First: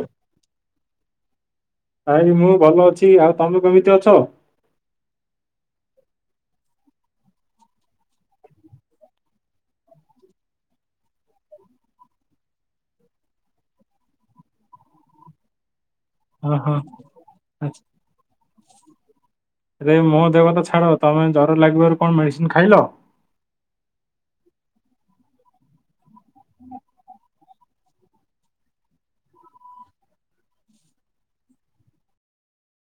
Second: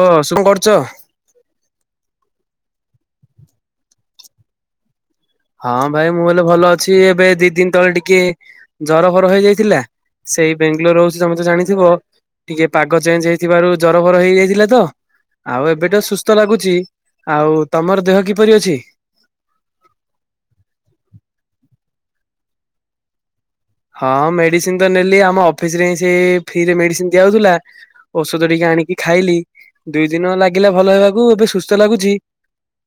ଓ ଶୁଣି ପାରୁଛ? ଭାଇ ମୁଁ ଭଲ ଅଛି, ଆଉ ତମେ କେମିତି ଅଛ? ହଁ ଭାଇ ମୁଁ ହେଲେ ଭଲ ଅଛି, ଏବେ ଦି ଦିନ ତଳେ ଟିକେ ଜର ଫର ହେଇଯାଇଥିଲା। ସେଇ ବେଙ୍ଗାଲୋର ହଉଛି ତମେ ତ ଜାଣିଥିବ ଟିକେ ପାଗ ଚେଞ୍ଜ ହେଇଥିବାରୁ ଜର ଫର ହେଇଯାଇଥିଲା ତ ଆଉ ଏବେ ତ ସୁସ୍ଥ ଲାଗୁଛି ଓହୋ ଆଉ ତମର ଦେହ କିପରି ଅଛି? ଏ ମୋ ଦେହ ତ ଛାଡ ତମେ ଜର ଲାଗିବାରୁ କଣ ମେଡିସିନ ଖାଇଲ? ହଁ ମେଡିସିନ ତ ନେଲି ଆମ ଅଫିସରେ ସେ ଫ୍ରିରେ ମେଡିସିନ ଦିଆଉଥିଲା ଔଷଧ ଟିକେ ଆଣିକି ଖାଇଲି। ଦୁଇ ଦିନ ଲାଗିଲା ଭଲ ହେବାକୁ ଏବେ ସୁସ୍ଥ ଲାଗୁଚି।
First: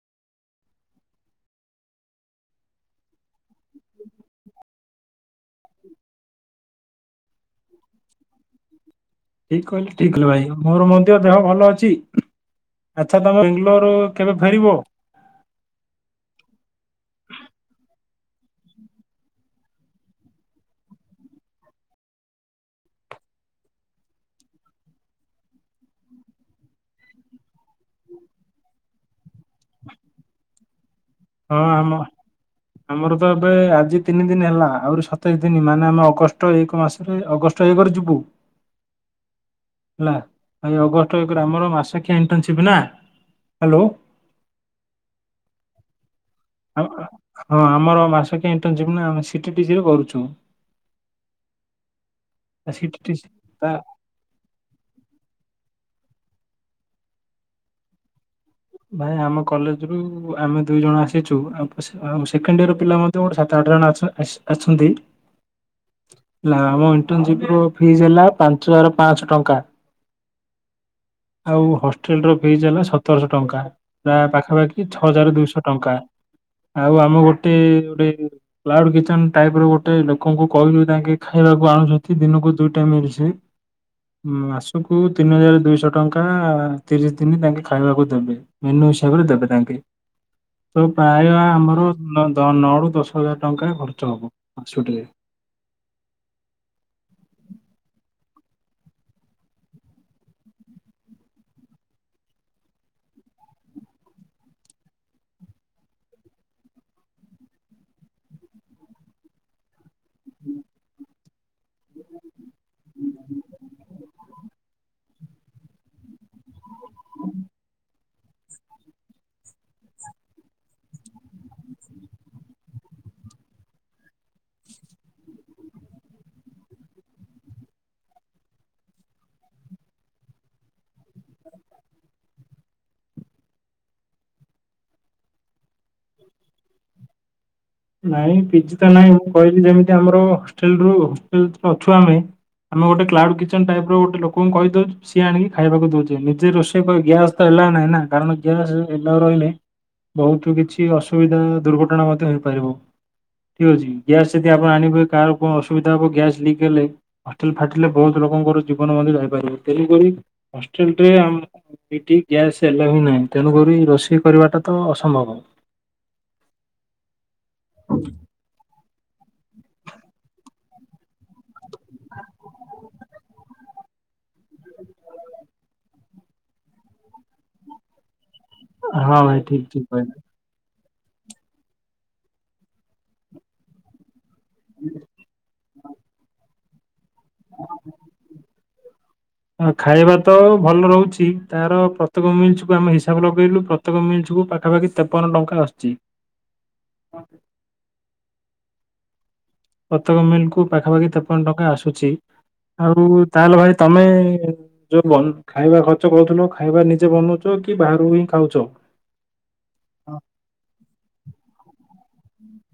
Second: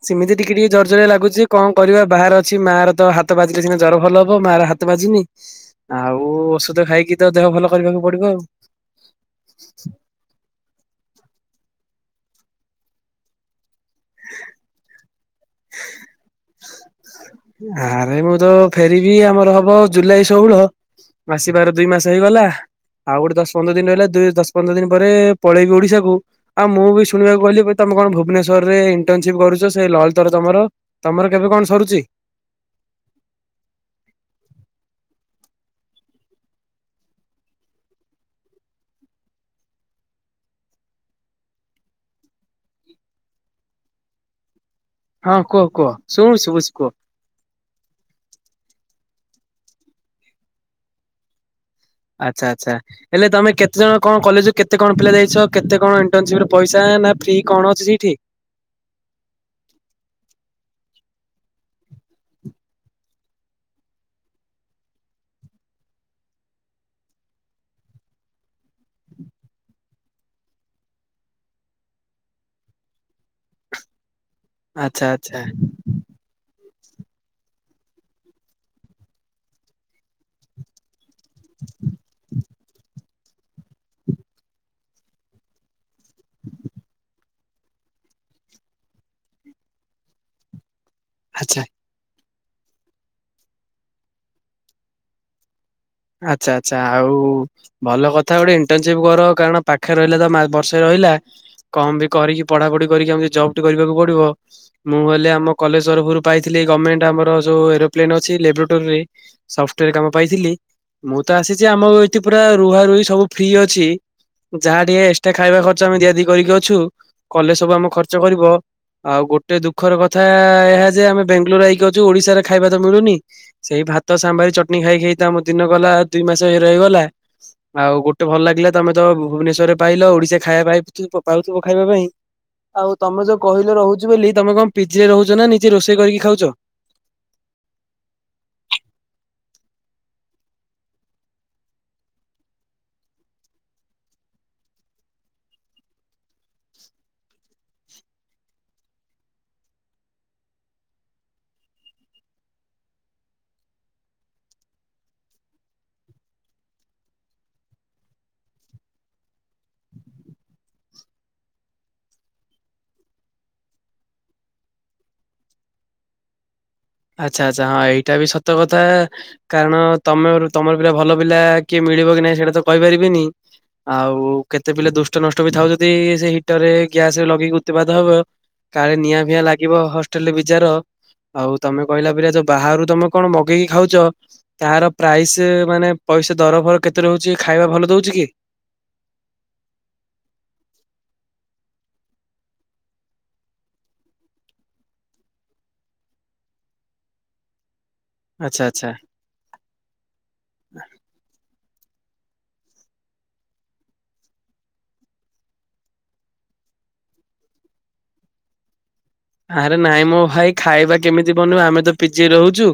ସେମିତି ଟିକେ ଟିକେ ଜର ଜରିଆ ଲାଗୁଛି କଣ କରିବା ବାହାର ଅଛି ମା ର ତ ହାତ ବାଜିଲେ ସିନା ଜର ଭଲ ହବ ମାର ହା ହାତ ବାଜିନି ଆଉ ଔଷଧ ଖାଇକି ତ ଦେହ ଭଲ କରିବାକୁ ପଡିବ ଆଉ। ଠିକ୍ କହିଲେ ଠିକ୍ କହିଲ ଭାଇ ମୋର ବନ୍ଧୁର ଦେହ ଭଲ ଅଛି। ଆଚ୍ଛା ତମେ ବ୍ୟାଙ୍ଗଲୋରୁ କେବେ ଫେରିବ? ଆରେ ମୁଁ ତ ଫେରିବି ଆମର ହବ ଜୁଲାଇ ଷୋହଳ ଆସିବାର ଦୁଇ ମାସ ହେଇଗଲା। ଆଉ ଗୋଟେ ଦଶ ପନ୍ଦର ଦିନ ରହିଲ ଦୁ ଦଶ ପନ୍ଦର ଦିନ ପରେ ପଳେଇବି ଓଡିଶାକୁ ଆଉ ମୁଁ ବି ଶୁଣିବାକୁ କହିଲି ତମେ କଣ ଭୁବେଶ୍ୱର ରେ ଇଣ୍ଟନସିପ୍ କରୁଚ ସେ ଲଳିତ ର ତମର। ତମର କେବେ ହଁ କଣ ଆମ ସରୁଚି? ଆମର ତ ଏବେ ଆଜି ତିନି ଦିନ ହେଲା ଆହୁରି ସତେଇଶ ଦିନ ମାନେ ଆମେ ଅଗଷ୍ଟ ଏକ ମାସରେ ଅକ୍ ଅଗଷ୍ଟ ଏକରେ ଯିବୁ। ହେଲା ଅଗଷ୍ଟ ଏକରେ ଆମର ମାସିଖିଆ ଇଣ୍ଟନସିପ ନା। ହାଲୋ।। ହଁ କୁହ କୁହ। ଶୁଣୁ ଶୁଭୁଛି କୁହ ହଁ ଆମର ମାସକିଆ ଇଣ୍ଟନସିପନା ଟିକେ ଟିଜିରେ କରୁଛୁ। ଆଚ୍ଛା ଆଚ୍ଛା ସିଟିଟିସି ହେଲେ ତମେ ତା କେତେ ଜଣ କଣ କଲେଜ କେତେ କଣ ପିଲା ଯାଇଛ କେତେ କଣ [unintelligible] ପଇସା ନା ଫ୍ରି କଣ ଅଛି ସେଇଠି। ଭାଇ ତେଛୁ ଆଉ ସେ ଆଉ ସେଖେଣ୍ଡଇୟର ପିଲା ମଧ୍ୟ୍ୟ ସାତ ଆଠ ଜଣ ଅଛ ଅ-ଅଛନ୍ତି। ଲା ଆମ ଇଣ୍ଟନସିପ ରୁ ଫିସ୍ ହେଲା ପାଞ୍ଚ ହଜାର ପାଆଁଶ ଟଙ୍କା। ଆଉ ହଷ୍ଟେଲ ର ଫିସ୍ ହେଲା ସତରଶହ ଟଙ୍କା। ତା ପାଖାପାଖି ଛଅ ଆଚ୍ଛା ହଜାର ଆଚ୍ଛା ଦୁଇଶ ଟଙ୍କା। ଆଉ ଆମେ ଗୋଟେ ଗୋଟେ କ୍ଲାଉଡ କିଚେନ ଟାଇପର ଗୋଟେ ଲୋକଙ୍କୁ କହିଲୁ ତାଙ୍କେ ଖାଇବାକୁ ଆଣୁଚନ୍ତି ଦିନକୁ ଦୁଇଟା ମେଡିସନ ମାସକୁ ତିନି ହଜାର ଦୁଇଶହ ଟଙ୍କା ଆ ତିରିଶ ଦିନ ତାଙ୍କେ ଖାଇବାକୁ ଦେବେ ମେନୁ ହିସାବରେ ଦେବେ ତାଙ୍କେ ତ ପ୍ରାୟ ଆଚ୍ଛା ଆମର ନ ତ ନଅରୁ ଦଶ ହଜାର ଟଙ୍କାରେ ଖର୍ଚ୍ଚ ହେବ ମାସୁଟିରେ । ଆଚ୍ଛା ଆଛା ଆଉ ଭଲ କଥା ଗୋଟେ ଇଣ୍ଟନସିପ କର କାରଣ ପାଖରେ ରହିଲେତ ମାଲ ବର୍ଷ ରହି କହିଲା କମ୍ ବି କରିକି ପଢ଼ାପଢ଼ି କରିକି ଏମତି ଜବ୍ ଟି କରିବାକୁ ପଡ଼ିବ ମୁଁ କହିଲି ଆମ କଲେଜ ତରଫରୁ ପାଇଥିଲି ଗମେଣ୍ଟ ଆମର ଯୋଉ ଏରୋପ୍ଲେନ୍ ଅଛି ଲେବ୍ରୋଟନରେ ସ [unintelligible] କାମ ପାଇଥିଲି ମୁଁ ତ ଆସିଚି ଆମ ଏଠି ରୁହା ରୁହି ସବୁ ଫ୍ରି ଅଛି ଯାହା ଟିକେ ଏକ୍ସଟ୍ରା ଖାଇବା ଖର୍ଚ୍ଚ ଆମେ ଦିଆଦିଇ କରିକି ଅଛୁ। କଲେଜ ସବୁ ଆମ ଖର୍ଚ୍ଚ କରିବ। ଆଉ ଗୋଟେ ଦୁଃଖର କଥା ଏହା ଯେ ଆମେ ବେଙ୍ଗାଲୋର ଆଇକି ଅଛୁ ଓଡିଶାରେ ଖାଇବା ତ ମିଳୁନି ସେଇ ଭାତ ସାମ୍ବାର ଚଟଣି ଖାଇ ଖାଇତ ଆମ ଦିନ ଗଲା ଦୁଇ ମାସ ରହିଗଲା ଆଉ ଗୋଟେ ଭଲ ଲାଗିଲା ତମେ ତ ଭୁବନେଶ୍ୱରରେ ପାଇଲ ଓଡିଶା ଖା ଖାଇବା ପାଇ [unintelligible] ପାଉଥିବ ଖାଇବା ପାଇଁ ଆଉ ତମେ ଯୋଉ କହିଲେ ରହୁଚି ବୋଲି ତମେ କଣ ପିଜିରେ ରହୁଛ ନା ନିଜେ ରୋଷେଇ କରିକି ଖାଉଛ? ନାଇଁ ପିଜିତ ନାଇଁ ମୁଁ କହିଲି ଯେମିତି ଆମର ହଷ୍ଟେଲରୁୁ ହେଷ୍ଟେଲ ଛୁଆ ଅଛୁ ଆମେ ଆମେ ଗୋଟେ କ୍ଲାଉଡ୍ କିଚେନ ଟାଇପର ଗୋଟେ ଲୋକଙ୍କୁ କହି ଦେଉଛୁ ସିଏ ଆଣିକି ଖାଇବାକୁ ଦଉଚି ନିଜେ ରୋଷେଇ କରି କି ଗ୍ୟାସ୍ ତ ଅ ନାଁ ନାଁ ନାଁ କାରଣ ଗ୍ୟାସ୍ ନରହିଲେ ବହୁତ କିଛି ଅସୁବିଧା ଦୁର୍ଘଟଣା ମଧ୍ୟ ହେ ପାରିବୁ। ଠିକ ଅଛି ଗ୍ୟାସ୍ ଯଦି ଆପଣ ଆଣିବେ କାହାର କଣ ଅସୁବିଧା ହବ ଗ୍ୟାସ ଲିକ୍ ହେଲେ ହଷ୍ଟେଲ ଫାଟିଲେ ବହୁତ ଲୋ ଲୋକଙ୍କର ଜୀବନ ମଧ୍ୟ ଯାଇପାରିବ ତେଣୁକରି ହଷ୍ଟେଲରେ ଆମ ଏଠି ଗ୍ୟାସ୍ ଆଲାଓ ନାହିଁ। ତେଣୁକରି ରୋଷେଇ କରିବାଟା ତ ଅସମ୍ଭବ। ଆଛା ଆଛା ହଁ ଏଇଟା ବି ସତ କଥା କାରଣ ତମ ତମର ପିଲା ଭଲ ପିଲା କିଏ ମିଳିବ କି ନାଇଁ ସେଇଟା ତ କହିପାରିବିନି ଆଉ କେତେ ପିଲା ଦୁଷ୍ଟ ନଷ୍ଟ ବି ଥାଉ ଯଦି ସେ ହିଟର ରେ ଗ୍ୟାସ ଲଗେଇକି ଉତ୍ତିବାଦ ହବ। କାଳେ ହଁ ନିଆଁ ଭାଇ ଫିଆ ଠିକ୍ ଲାଗିବ ଠିକ୍ କହିଲେ। ହଷ୍ଟେଲରେ ବିଜାର ଆଉ। ତମେ କହିଲା ପରେିଲରା ତ ବାହାରୁ ତମେ କଣ ମଗେଇକି ଖାଉଛ? ତାର ପ୍ରାଇସ୍ ମାନେ ପଇସା ଦର ଫର କେତେ ରହୁଛି ଖାଇବା ଭଲ ଦଉଛି କି? ଆ ଖାଇବା ତ ଭଲ ରହୁଛି ତାର ପ୍ରତ୍ୟେକ ମିଲ୍ସକୁୁ ଆମେ ହିସାବ ଲଗେଇଲୁ ପ୍ରତ୍ୟେକ ମିଲ୍ସ ଏ ପାଖାପାଖି ତେପନ ଟଙ୍କା ଆସଛି। [inaudible] [inaudible] ଆଚ୍ଛା ଆଚ୍ଛା। ପ୍ରତ୍ୟେକ ମିଲ୍କୁ ପାଖାପାଖି ତେପନ ଟଙ୍କା ଆସୁଛି। ଆଉ ତାହେଲେ ଭାଇ ତମେ ଯୋଉ ଖାଇବା ଖର୍ଚ୍ଚ କରୁଥିଲ, ଖାଇବା ନିଜେ ବନଉଛ କି ବାହ ହାରାରୁ ହିଁ ଖାଉଛ। ଆରେ ନାଇଁ ମୋ ଭାଇ ଖାଇବା କେମିତି ବନିବ ଆମେ ତ ପିଜିଇ ରହୁଛୁ।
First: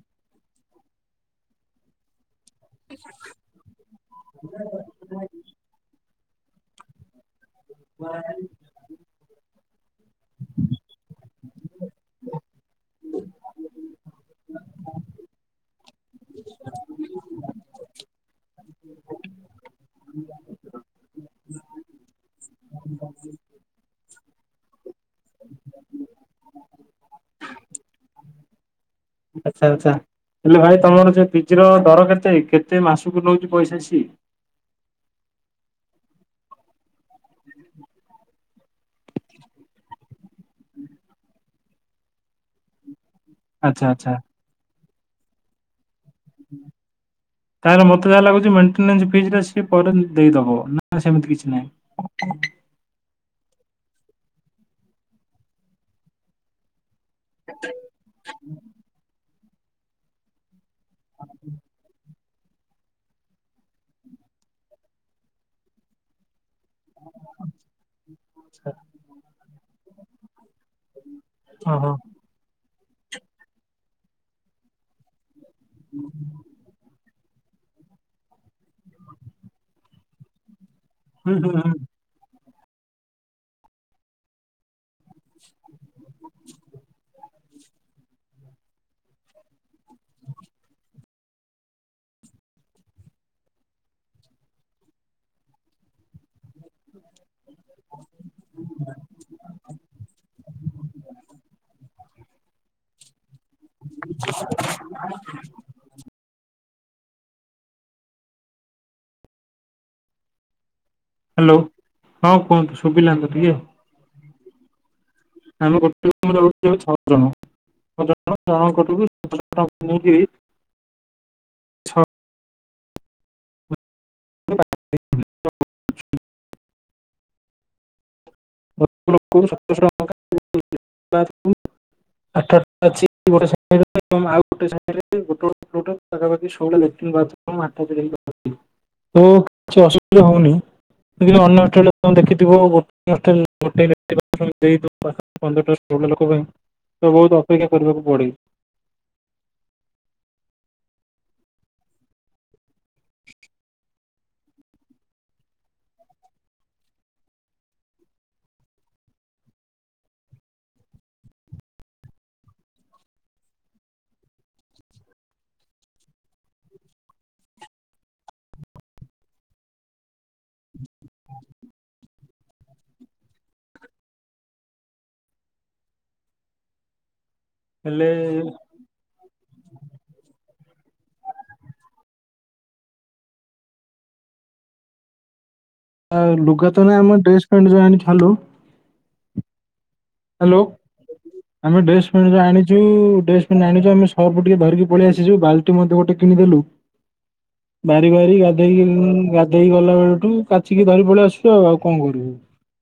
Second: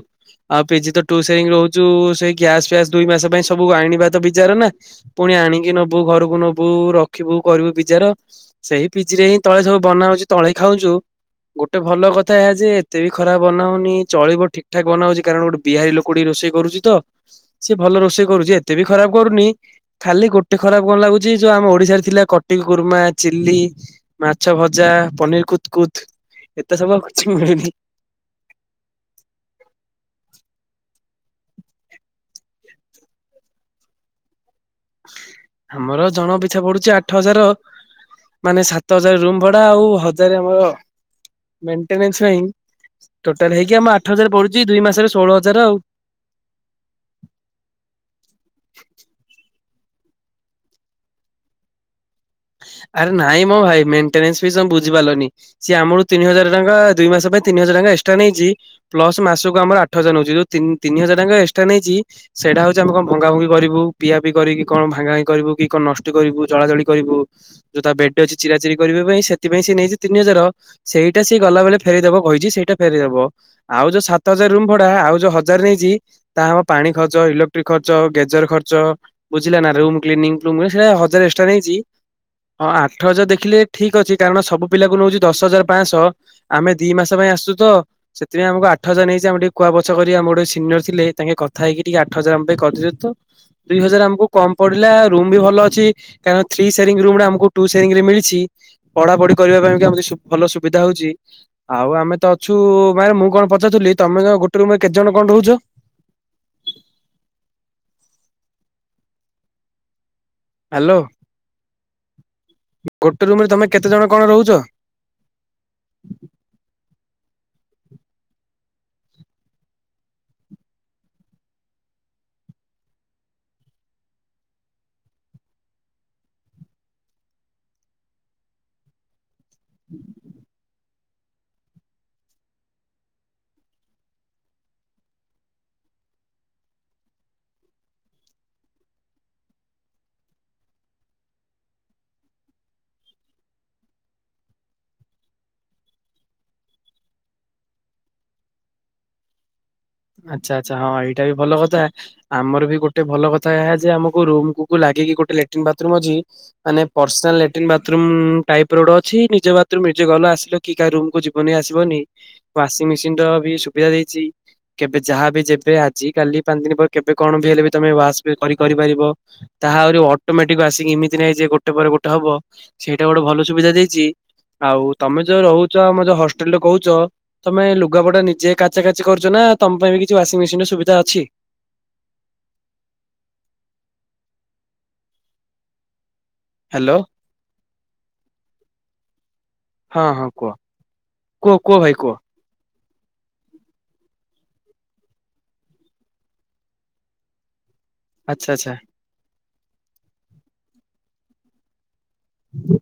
ଆଉ ପିଜି ତ ଟୁ ସେରି ରହୁଛୁ ସେଇ ଗ୍ୟାସ ଫ୍ୟାସ ଦୁଇ ମାସ ପାଇଁ ସବୁ ଆଣିବା ତ ବିଚାର ନା ପୁଣି ଆଣିକି ନବୁ ଘରକୁ ବୁ ନବୁ ରଖିବୁ କରିବୁ ପିଜ ର ସେଇ ପିଜି ରେ ହିଁ ତଳେ ସବୁ ବନା ହଉଚଛି ତଳେ ଖାଉଛୁ। ଗୋଟେ ଭଲ କଥା ଏହା ଯେ ଏତେ ବି ଖରାପ ବନାଉନି ଚଳିବ ଠିକ ଠାକ ବନାଉଛି କାରଣ ଗୋଟେ ବିହାରୀ ଲୋକ କୋଡି ରୋଷେଇ କରୁଛି ତ ସିଏ ଭଲ ରୋଷେଇ କରୁଛି ଏତେ ବି ଖରାପ କରୁନି ଖାଲି ଗୋଟେ ଖରାପ କଣ ଲାଗୁଛି ଯୋଉ ଆମ ଓଡିଶାରେ ଥିଲା କଟି ଗୁର୍ମା ଚିଲି ମାଛ ଭଜା ପନିର କୁ କଚ ଏତେ ସମୟଚ ମିନି ପିଜି ର ଦର କେତେ କେତେ ମାସକୁ ନଉଛି ପଇସା ସ ଆମର ଜଣ ପିଛା ପଡୁଛି ଆଠ ହଜାର ମାନେ ସାତ ହଜାର ରୁମ ଭଡା ଆଉ ହଜାର ଆମର ମେଣ୍ଟେନ୍ ନାଇଁ ଟୋଟାଲ ହେଇକି ଆଚ୍ଛା ଆମ ଆଠ ଆଚ୍ଛା ହଜାର ପଡୁଛି ଦୁଇ ମାସରେ ଷୋହଳ ହଜାର ଆଉ। ତାହେଲେ ମତେ ଯାହା ଲାଗୁଛି ମେଣ୍ ସେ ପରେ ଦେଇଦବ ନା ସେମିତି କିଛି ନାହିଁ ବି ପାରିଲି ସି ଆମର ତିି ହଙ୍କ ଦ ମାସ ପାଇଁ ତିନି ହାର ଏ ପ ମାସକୁ ଆମର ଆଠ ହଜାର ନଉଛି ଯଉ ତିନି ହଜାର ଟଙ୍କା ଏକ୍ସଟ୍ରା ନେଇଛି। ସେଇଟା ହଉଛି ଆମେ କଣ ଭଙ୍ଗା ଭଙ୍ଗି କରିବୁ ପିଆ ପିଇ କରିକି କଣ ଭା ଭାି କରିବୁ କି କଣ ନଷ୍ଟ କରିବୁ ଜଳାଜଳି କରିବୁ ଯୋଉ ତା ବେଡ ଅଛି ଚିରା ଚିରି କରିବା ପାଇଁ ସେଥିପାଇଁ ସେ ନେଇଛି ତିନି ହଜାର ସେଇ ସେଇଟା ସେ ହଁ ଗଲାବେଳେ ହଁ ଫେରିଦବ କହିଛି, ସେଇଟା ଫେରିଦବ ଆଉ ଯୋଉ ସାତ ହଜାର ରୁମ ଭଡା ଆଉ ଯୋଉ ନଜାର ନେଇଛି ତା ଆମ ପାଣି ଖଚ ଖର୍ଚେଜର ଖର୍ଚ୍ଚ ବୁଝିଲ ରଟା ହଜାର ହୁଁ ଏକ୍ସଟ୍ରା ହୁଁ ହୁଁ ନେଇଛି। ହଁ ଆଠ ହଜାର ଦେଖିଲେ ଠିକ ଅଛି, କାରଣ ସବୁ ପିଲାକୁ ନେଉଛି ଦଶ ହଜାର ପାଞ୍ଚଶହ ଆମେ ଦି ମାସ ପାଇଁ ଆସୁ ତ ସେଥିାଇଁ ଆମକୁ ଆଠ ହଜାର ନେଇଛି ଆମେ ଟିକେ କୁଆ ବଛ କରି ଆମର ଗ ସିନିୟର ଥିଲେ ତାଙ୍କେ କଥା ହେଇକି ଟିକେ ଆଠ ହଜାର ଆମ ପାଇଁ କରିଦିଅ ତ ଦୁଇ ହଜାର ଆମକୁ କମ ପଡିଲା ରୁମ ବି ଭଲ ଅଛି କାରଣ ଥ୍ରୀ ସେଙ୍ଗ ରୁ ରେ ଆମକୁ ସେଙ୍ଗରେ ମିଳିଛି ପଢାପଢି କରିବା ପାଇଁମ ଭଲ ସୁବିଧା ହଉଛି ଆଉ ଆମେ ତ ଅଛୁ ମାଇ ମୁଁ କଣ ପଚାରୁଥିଲି ତମେ ଗୋଟେ ରୁମରେ କେତେ ଜଣ କଣ ରହୁଛ? ହ୍ୟାଲୋ ହ୍ୟାଲୋ ହଁ କୁହନ୍ତୁ ଶୁଭିଲା ତ ଗୋଟେ ଟିକେ ରୁମରେ ତମେ କେତେ ଜଣ କଣ ରହୁଛ? ଆମେ ଗେ [unintelligible] ନେଇ [unintelligible] [inaudible] [unintelligible] [unintelligible] ଆଠ ଅଛି ଗୋଟେ ସମରେ ଆଉ ଗୋଟେ ସମ ଗୋଟେ [unintelligible] ପାଖାଖି ଷୋଳ ଲଟ୍ର ବା [unintelligible] ତ କିଛି ଅସୁବିଧା ହଉନି ଅନ୍ୟ ହଷ୍ଟେଲରେ ଦେଖିଥିବ ଗୋ ହଲ ଗୋଟାଏ ଲେ-ଖି ପାରୁଥିବା [unintelligible] ଦେଇଦୋବୁ ପାଖାପାଖି ପନ୍ଦରଟା ସ୍କୁଲର ଲୋକ ପାଇଁ। ତ ବୋହୁତ ଅପେକ୍ଷା କରିବାକୁ ପଡେ। [inaudible] ଆଚ୍ଛା ଆଚ୍ଛା ହଁ ଏଇଟା ବି ଭଲ କଥା ଆମର ବି ଗୋଟେ ଭଲ କଥା ଏହା ଯେ ଆମକୁ ରୁମକୁ-କୁ ଲାଗି ଗିକି ଗୋଟେ ଲାଟିନ୍ ବାଥରୁମ୍ ଅଛି ମାନେ ପର୍ସନାଲ୍ ଲାଟିନ୍ ବାଥରୁମ୍ ଟାଇପର ଗୋଟେ ଅଛି ନିଜ ବାଥରୁମ୍ ନିଜେ ଗଲ ଆସିଲ କେହି କାହା ରୁମକୁୁ ଯିବନି ଆସିବନି ୱାସିଂ ମେସିନର ବି ସୁବିଧା ଦେଇଚି। କେବେ ଯାହା ବି ଯେବେ ଆଜି କାଲି ପାଞ୍ଚ ଦିନ ପରେ କେବେ କଣ ବି ହେଲେ ବି ତମେ ୱାସ୍ ବି କରି କରିପାରିବ ତା ଆହୁରି ଅଟୋମେଟିକ୍ ଆସିକି ଏମିତି ନାହିଁ ଯେ ଗୋଟେ ପରେ ଗୋଟେ ହବ ସେଇଟା ଗୋଟେ ଭଲ ସୁବିଧା ଦେଇଚି। ଆଉ ତମେ ଯୋଉ ରହୁଚ ଆମ ଯୋଉ ହଷ୍ଟେଲଟେ କୋହୁଚ ତମେ ହେଲେ ଲୁଗାପଟା ନିଜେ କାଚା କାଚି କରୁଚ ନା ତମ ପାଇଁ ବି କିଛି ୱାସିଂ ମେସିନର ସୁବିଧା ଅଛି? ଆଉ ଲୁଗା ତ ହ୍ୟାଲୋ ନାଇଁ ଆମ ଡ୍ରେସ ପେଣ୍ଟ୍ ଯାହାହେଲେ ଛାଲୁ। ହଁ ହଁ କୁହ ହାଲୋ କୁହ କୁହ ଆମେ ଭାଇ ଡ୍ରେସ୍ କୁହ ପେଣ୍ଟ ଯୋଉ ଆଣି ଯୋଉ ଡ୍ରେସ ପେଣ୍ଟ ଆଣିଚୁ ଆମେ ସର୍ଫ ଟିକେ ଧରିକି ପଳେଆସିଚୁ ବାଲଟି ମଧ୍ୟ ଗୋଟେ କିଣିଦେଲୁ ବାରି ବାରି ଆଚ୍ଛା ଆଚ୍ଛା। ଗାଧେଇକି ଗାଧେଇ ଗଲା ବେଳଠୁ କାଚିକି ଧରି ପଳେ ଆସଚୁ ଆଉ ଆଉ କଣ କରିବୁ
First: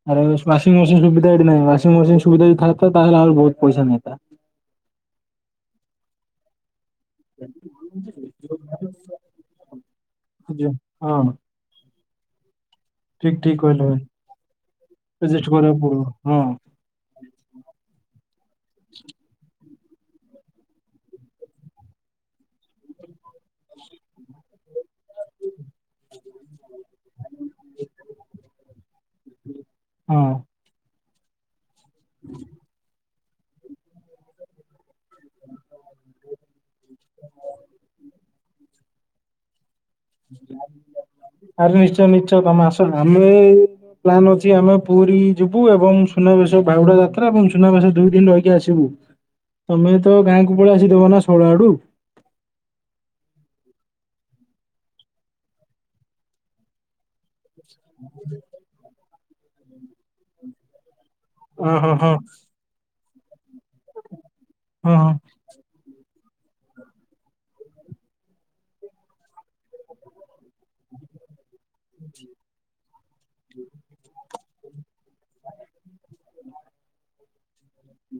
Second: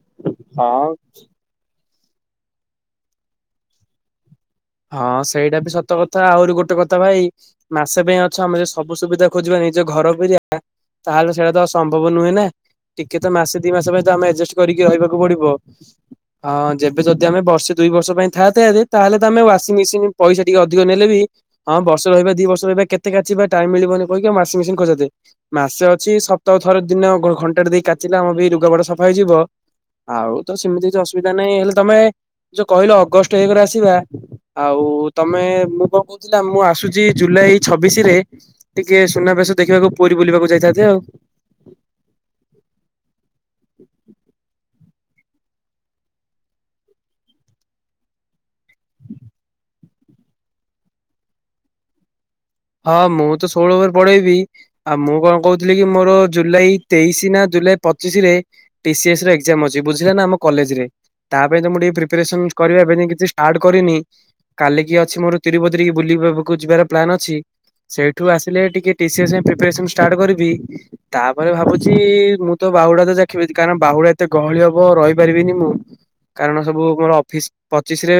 ଆରେ ୱାସିଙ୍ଗ ହଁ। ମେସିନ୍ ସୁବିଧା ଏଠି ନାଇଁ ୱାସିଙ୍ଗ ମେସିନ୍ ସୁ ସୁବିଧା ଯଦି ଥାନ୍ତା ତାହଲେ ଆଉ ବୋହୁତ ପଇସା ନିଅନ୍ତା। ହଁ ସେଇଟା ବି ସତ କଥା ଆହୁରି ଗୋଟେ କ ତ ଭାଇ ମାସେ ପାଇଁ ଅଛ ଆମେ ଯଦି ସବୁ ସୁବିଧା ଖୋଜିବା ନିଜ ଘର ପରିଆ ଯେ ହଁ ତାହଲେ ସେଇଟା ତ ଆଉ ସମ୍ଭବ ନୁହେଁ ନା। ଟିକେ ତ ଠିକ ମାସେ ଠିକ କହିଲେ ଦିମାସେ ପାଇଁ ତ ଭାଇ ଆମେ ଆଡଜଷ୍ଟ କରିକି ରହିବାକୁ ପଡିବ ରେଜିଷ୍ଟ କରିବାକୁ ପଡିବ ହଁ ଯେବେ ଯ ଯଦି ଆମେ ବର୍ଷେ ଦୁଇ ବର୍ଷ ପାଇଁ ଥାନ୍ତେ ଯଦି ତାହେଲେ ତ ଆମେ ୱାସିଂ ମେସିନ୍ ପଇସା ଟିକେ ଅଧିକ ନେଲେ ବି ହଁ ବର୍ଷେ ରହିବା ଦିବର୍ଷ ରହିବା କେତେ କାଚିବା ଟାଇମ୍ ମିଳିବନି କହିିକି ଆମ ୱାସିଂ ମେସିନ୍ ଖୋଜନ୍ତି? ମାସେ ଅଛି ସପ୍ତାହକୁ ଥରେ ଦିନ ଘ-ଘଣ୍ଟାଟେ ଦେଇ କାଚିଲେ ଆମ ବି ଲୁଗା ପଟା ସଫା ହେଇଯିବ। ହଁ ଆଉ ତ ସେମିତି କିଛି ଅସୁ ତାନେ ହେଲେ ତମେ ଯୋଉ କହିଲ ଅଗଷ୍ଟ ଏକେରେ ଆସିବା ଆଉ ତ ମେ ମୁଁ କଣ କହୁଥୁଲା ମୁଁ ଆସୁଚି ଜୁଲାଇ ଛବିଶିରେ ଟିକେ ସୁନାବେଶ ଦେଖିବାକୁ ପୁରୀ ବୁଲିବାକୁ ଯାଇଥାନ୍ତେ ଆଉ। ଆରେ ନିଶ୍ଚୟ ନିଶ୍ଚୟ ତମେ ଆସ ଆମେ ପ୍ଲାନ୍ ଅଛି ଆମ ପୁରୀ ଯିବୁ ଏବଂ ସୁନାବେଶ ବାହୁଡା ଯାତ୍ରା ଏବଂ ସୁନାବେଶ ଦୁଇ ଦିନ ରହିକି ଆସିବୁ। ତମେ ତ ଗାଁକୁ ପଳେଇ ଆସିବ ଦୋଳ ନା ଶୋଳ ଆଡୁ। ହଁ ମୁଁ ତ ଷୋହଳ ଆଡୁ ପଢେଇବି ଆଉ ମୁଁ କଣ କହୁଥୁଲି କି ମୋର ଜୁଲାଇ ତେଇଶ୍ ନା ଜୁଲାଇ ପଚିଶିରେ ଟିସିଏସର ଏଗଜାମ୍ ଅଛି ବୁଝିଲେନା ଆମ କଲେଜରେ। ତାପାଇଁ ତ ହଁ ମୁଁ ହଁ ଟିକେ ହଁ ପ୍ରିପାରେସନ୍ କରିବା ଏବେ ଯାଏଁ କିଛି ଷ୍ଟାର୍ଟ୍ କରିନି। କାଲି ହଁ କି ହଁ ଅଛି ମୋର ତିରୁପତିରି କି ବୁଲିବାକୁ ଯିବାର ପ୍ଲାନ୍ ଅଛି। ସେଇଠୁ ଆସିଲେ ଟିକେ ଟିସିଏସ୍ ପାଇଁ ପ୍ରିପାରେସନ୍ ଷ୍ଟାର୍ଟ୍ କରିବି ତାପରେ ଭାବୁ ଛି ମୁଁ ତ ବାହୁଡା ତ ଦେଖିବିନି କାରଣ ବାହୁଡା ଏତେ ଗହଳି ହବ ରହିପାରିବିନି ମୁଁ। କାରଣ ସବୁ ମୋର ଅଫିସ ପଚିଶରେ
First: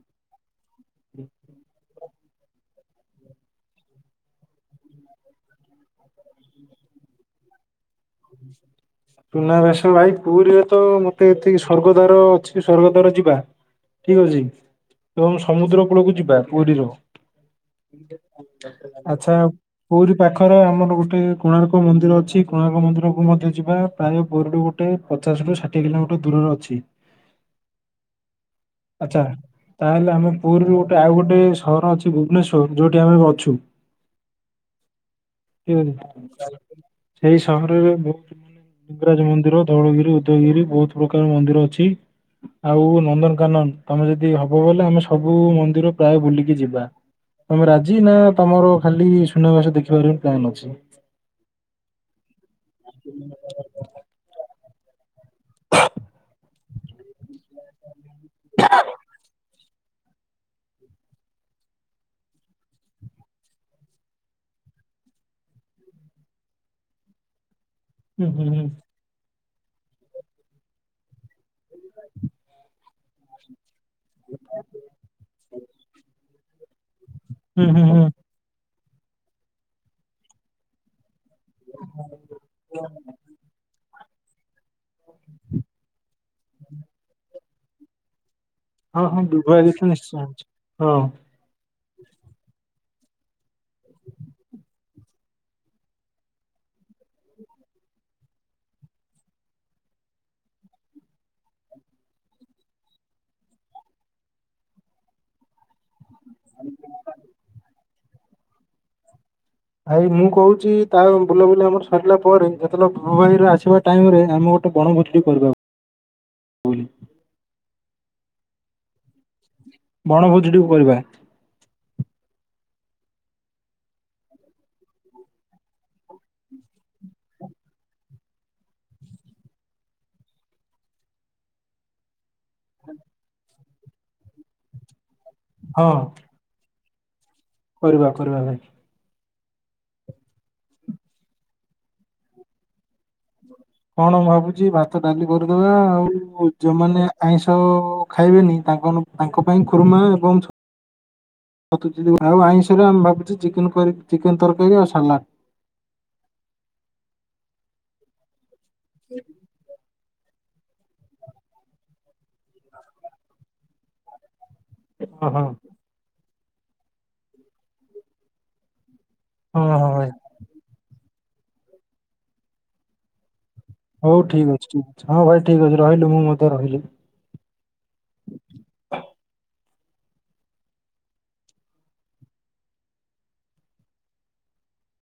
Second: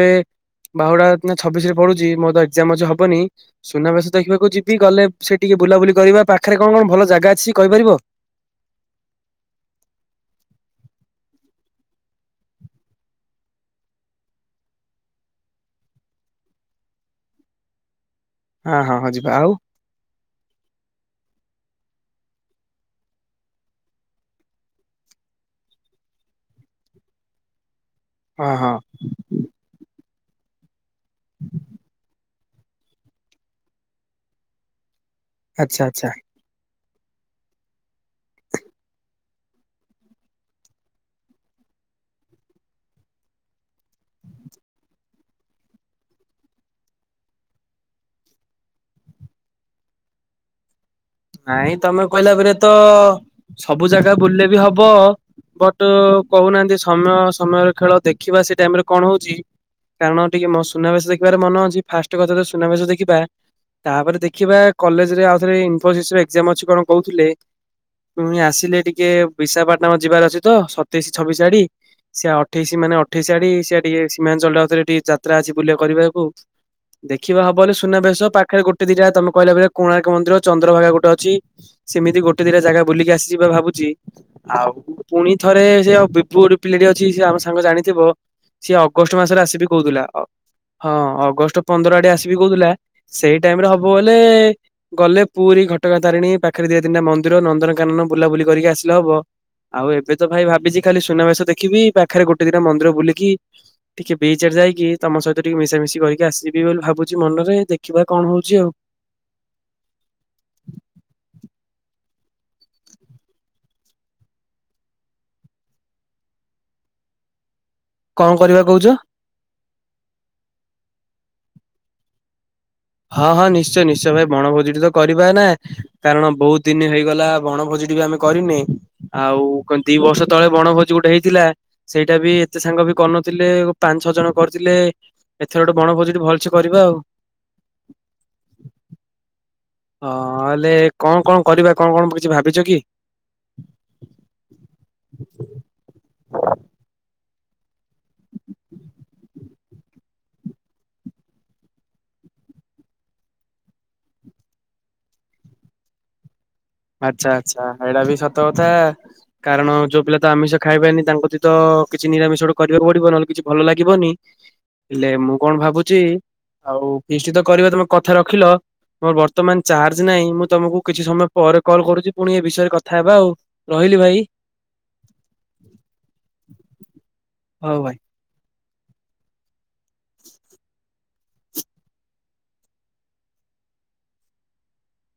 ବାହୁଡା ଛବିଶିରେ ପଢୁଚି ମୋର ତ ଏଗଜାମ ଅଛି ହବନି ସୁନାବେଶ ଦେଖିବାକୁ ଯିବି ଗଲେ ସେ ଟିକେ ବୁଲାବୁଲି କରିବା ପାଖରେ କଣ କଣ ଭଲ ଜାଗା ଅଛି କହିପାରିବ? ହ [inaudible] ସୁନାବେଶ ଭାଇ ପୁରୀରେ ତ ମତେ ଏତିକି ସ୍ୱର୍ଗଦ୍ୱାର ଅଛି ସ୍ୱର୍ଗଦ୍ୱାର ଯିବା। ଠିକଅଛି ଏବଂ ସମୁଦ୍ର କୂଳକୁ ଯିବା ପୁରୀର। ହଁ ହଁ ହଁ ଯିବା ଆଚ୍ଛା ଆଉ ପୁରୀ ପାଖର ଆମର ଗୋଟେ କୋଣାର୍କ ମନ୍ଦିର ଅଛି କୋଣାର୍କ ମନ୍ଦିର କୁ ମଧ୍ୟ ଯିବା ପ୍ରାୟ ପୋରୀରୁୁ ଗୋଟେ ପଚାଶରୁ ଷାଠିଏ କିଲୋମିଟର ଦୂରରେ ଅଛି। ହଁ ହଁ। ଆମ ପୁରୀରୁ ଗୋଟେ ଆଉ ଗୋଟେ ସହର ଅଛି ଭୁବନେଶ୍ଵର ଯୋଉଠି ଆମେ ଅଛୁ। [inaudible] ଏ ଆଚ୍ଛା। ସେଇ ସହରରେ ମୁଁ ଲିଙ୍ଗରାଜ ମନ୍ଦିର, ଧଉଳଗିରି, ଉଦୟଗିରି, ବୋହୁତ ପ୍ରକାର ମନ୍ଦିର ଅଛି। ଆଉ ନନ୍ଦନକାନନ ତମେ ଯଦି ହବ ବଲେ ଆମେ ସବୁ ମନ୍ଦିର ପ୍ରାୟ ବୁଲିକି ଯିବା। ତମେ ରାଜି ନା ତମର ଖାଲି ସୁନାବେଶ ଦେଖିବାର ପ୍ଲାନ ଅଛି। ନାଇଁ ତମେ କହିଲା ପରେ ତ ସବୁ ଜାଗା ବୁଲିଲେ ବି ହ ହବ ବଟ କହୁନାହାନ୍ତି ସମୟ ସମୟର ଖେଳ ଦେଖିବା ସେ ଟାଇମରେ କଣ ହଉଚି କାରଣ ଟିକେ ମୋ ସୁନାବେଶ ଦେଖିବାର ମନ ଅଛି। ଫାଷ୍ଟ କଥା ସୁନାବେଶ ଦେଖିବା ତାପରେ ଦେଖିବା କଲେଜରେ ଆଉ ଥରେ ଏକ୍ଜାମ ଅଛି କଣ କହୁଥିଲେ? ହୁଁ ପୁଣି ହୁଁ ହୁଁ ଆସିଲେ ଟିକେ ବିଶାଖପାଟଣା ଆମ ଯିବାର ଅଛି ତ ସତେଇଶି ଛବିଶ ଆଡି, ସିଏ ଅଠେଇଶି ମାନେ ଅଠେଇଶି ଆଡି ସିଏ ଟିକେ ସୀମାଞ୍ଚଳରେ ଟିକେ ଯାତ୍ରା ଅଛି ବୁଲିବା କରିବାକୁ। ଦେଖିବା ହବ ହୁଁ ହେଲେ ହୁଁ ହୁଁ ସୁନାବେେଶ ପାଖରେ ଗୋଟେ ଦିଟା ତମେ କହିଲାେ କୋଣାର୍କ ଚନ୍ଦ୍ରଭାଗା ଗୋଟେ ଅ ସେମିତି ଗୋଟେ ଦିଇଟା ଜାଗା ବୁଲିକି ଆସିଯବା ଭାବୁଛି। ଆଉ ପୁଣି ଥରେ ଯେ ବିିବୁ ପିଲାଟି ଅଛି ସେ ଆମ ସାଙ୍ଗ ଜାଣିଥିବ ସିଏ ହଁ ଅଗଷ୍ଟ ହଁ ମାସରେ ଆସିବି ବିବାହିତ କହୁଥିଲା। ନିଶ୍ଚୟ ଅଛି। ହଁ ଅଗଷ୍ଟ ପନ୍ଦର ଆଡେ ଆସିବି କହୁଥିଲା। ସେଇ ଟାଇମରେ ହବ ବଲେ ଗଲେ ପୁରୀ ଘଟଗାଁ ତାରିଣୀ ପାଖରେ ଦିଇ ତିନିଟା ମନ୍ଦିର ନନ୍ଦନକାନନ ବୁଲାବୁଲି କରିକି ଆସିଲେ ହବ। ଆଉ ଏବେ ତ ଭାଇ ଭାବିଛି ଖାଲି ସୁନାବେଶ ଦେଖିବି ପାଖରେ ଗୋଟେ ଦିଟା ମନ୍ଦିର ବୁଲିକି ଟିକେ ବିଚ ଆଡ଼େ ଯାଇକି ତମ ସହିତ ଟିକ ମିଶାମିଶି କରିକି ଆସିବି ବୋଲି ଭାବୁଛି ମନରେ ଦେଖିବା କଣ ହଉଛି ଆଉ। ଭାଇ ମୁଁ କହୁଛି ତା ବୁଲାବୁଲି ଆମର ସରିଲା ପରେ ଯେତେବେଳେ ଫୁଲବାଣି ରୁ ଆସିବା ଟାଇମ ରେ ଆମେ ଗୋଟେ ବଣ। [unintelligible] [inaudible] [unintelligible] କଣ କରିବା କହୁଛ? ବଣଭୋଜି ଟେ କରିବା। ହଁ ହଁ ନିଶ୍ଚୟ ନିଶ୍ଚୟ ଭାଇ ବଣଭୋଜି ତ କରିବା ନା। କାରଣ ବହୁତ ଦିନ ହେଇଗଲା ବଣଭୋଜି ସେଠି ବି ଆମେ କରିନେ। ଆଉ ଦି ବର୍ଷ ତଳେ ବଣଭୋଜି ଗୋଟେ ହେଇଥିଲା। ସେଇଟା ବି ଏତେ ସାଙ୍ଗ ବି କରିନଥିଲେ ପାଞ୍ଚ ଛଅ ଜଣ କରିଥିଲେ। ଏଥର ଗୋଟେ ହଁ ବଣ ଭୋଜି ଭଲସେ କରିବା ଆଉ। କରିବା କରିବା ଭାଇ। ହଁ ହେଲେ କଣ କଣ କରିବା କଣ କଣ କିଛି ଭାବିଛ କି? କଣ ମୁଁ ଭାବୁଛି ଭାତ ଡାଲି କରିଦବା। ଆଉ ଯୋଉମାନେ ଆଇଁଷ ଖାଇବେନି ତାଙ୍କ ପାଇଁ ଖୁରୁମା ଏବଂ [inaudible] ଆଉ ଆଇଁଷରେ ଆମେ ଭାବୁଚେ ଚିକେନ ତରକାରୀ ଆଉ ସାଲାଡ। ଆଚ୍ଛା ଆଚ୍ଛା ଏଇଟା ବି ସତ କଥା କାରଣ ଯୋଉ ପିଲା ତ ଆମିଷ ଖାଇବେନି ତାଙ୍କ ପାଇଁ ତ କିଛି ନିରାମିଷ ଗୋଡେ କରିବାକୁ ପଡିବ ନହେଲେ କିଛି ଭଲ ଲାଗିବନି। ହେଲେ ହଁ ମୁଁ ହଁ କଣ ଭାବୁଚି ଆଉ ଫିଷ୍ଟ୍ ତ କରିବା ତମେ କଥା ରଖିଲ ମୋର ବର୍ତ୍ତମାନ ହଁ ହଁ ଚାର୍ଜ ଭାଇ ନାହିଁ ମୁଁ ତମକୁ କିଛି ସମୟ ପରେ କଲ୍ କରୁଛି ପୁଣି ଏ ବିଷୟରେ କଥା ହେବା ଆଉ। ରହିଲି ଭାଇ ହଉ ଠିକ ଅଛି ଠିକ ଅଛି ହଁ ଭାଇ ଠିକ ଅଛି ରହିଲୁ ମୁଁ ମଧ୍ୟେ ରହିଲି। ହଉ ଭାଇ। [inaudible]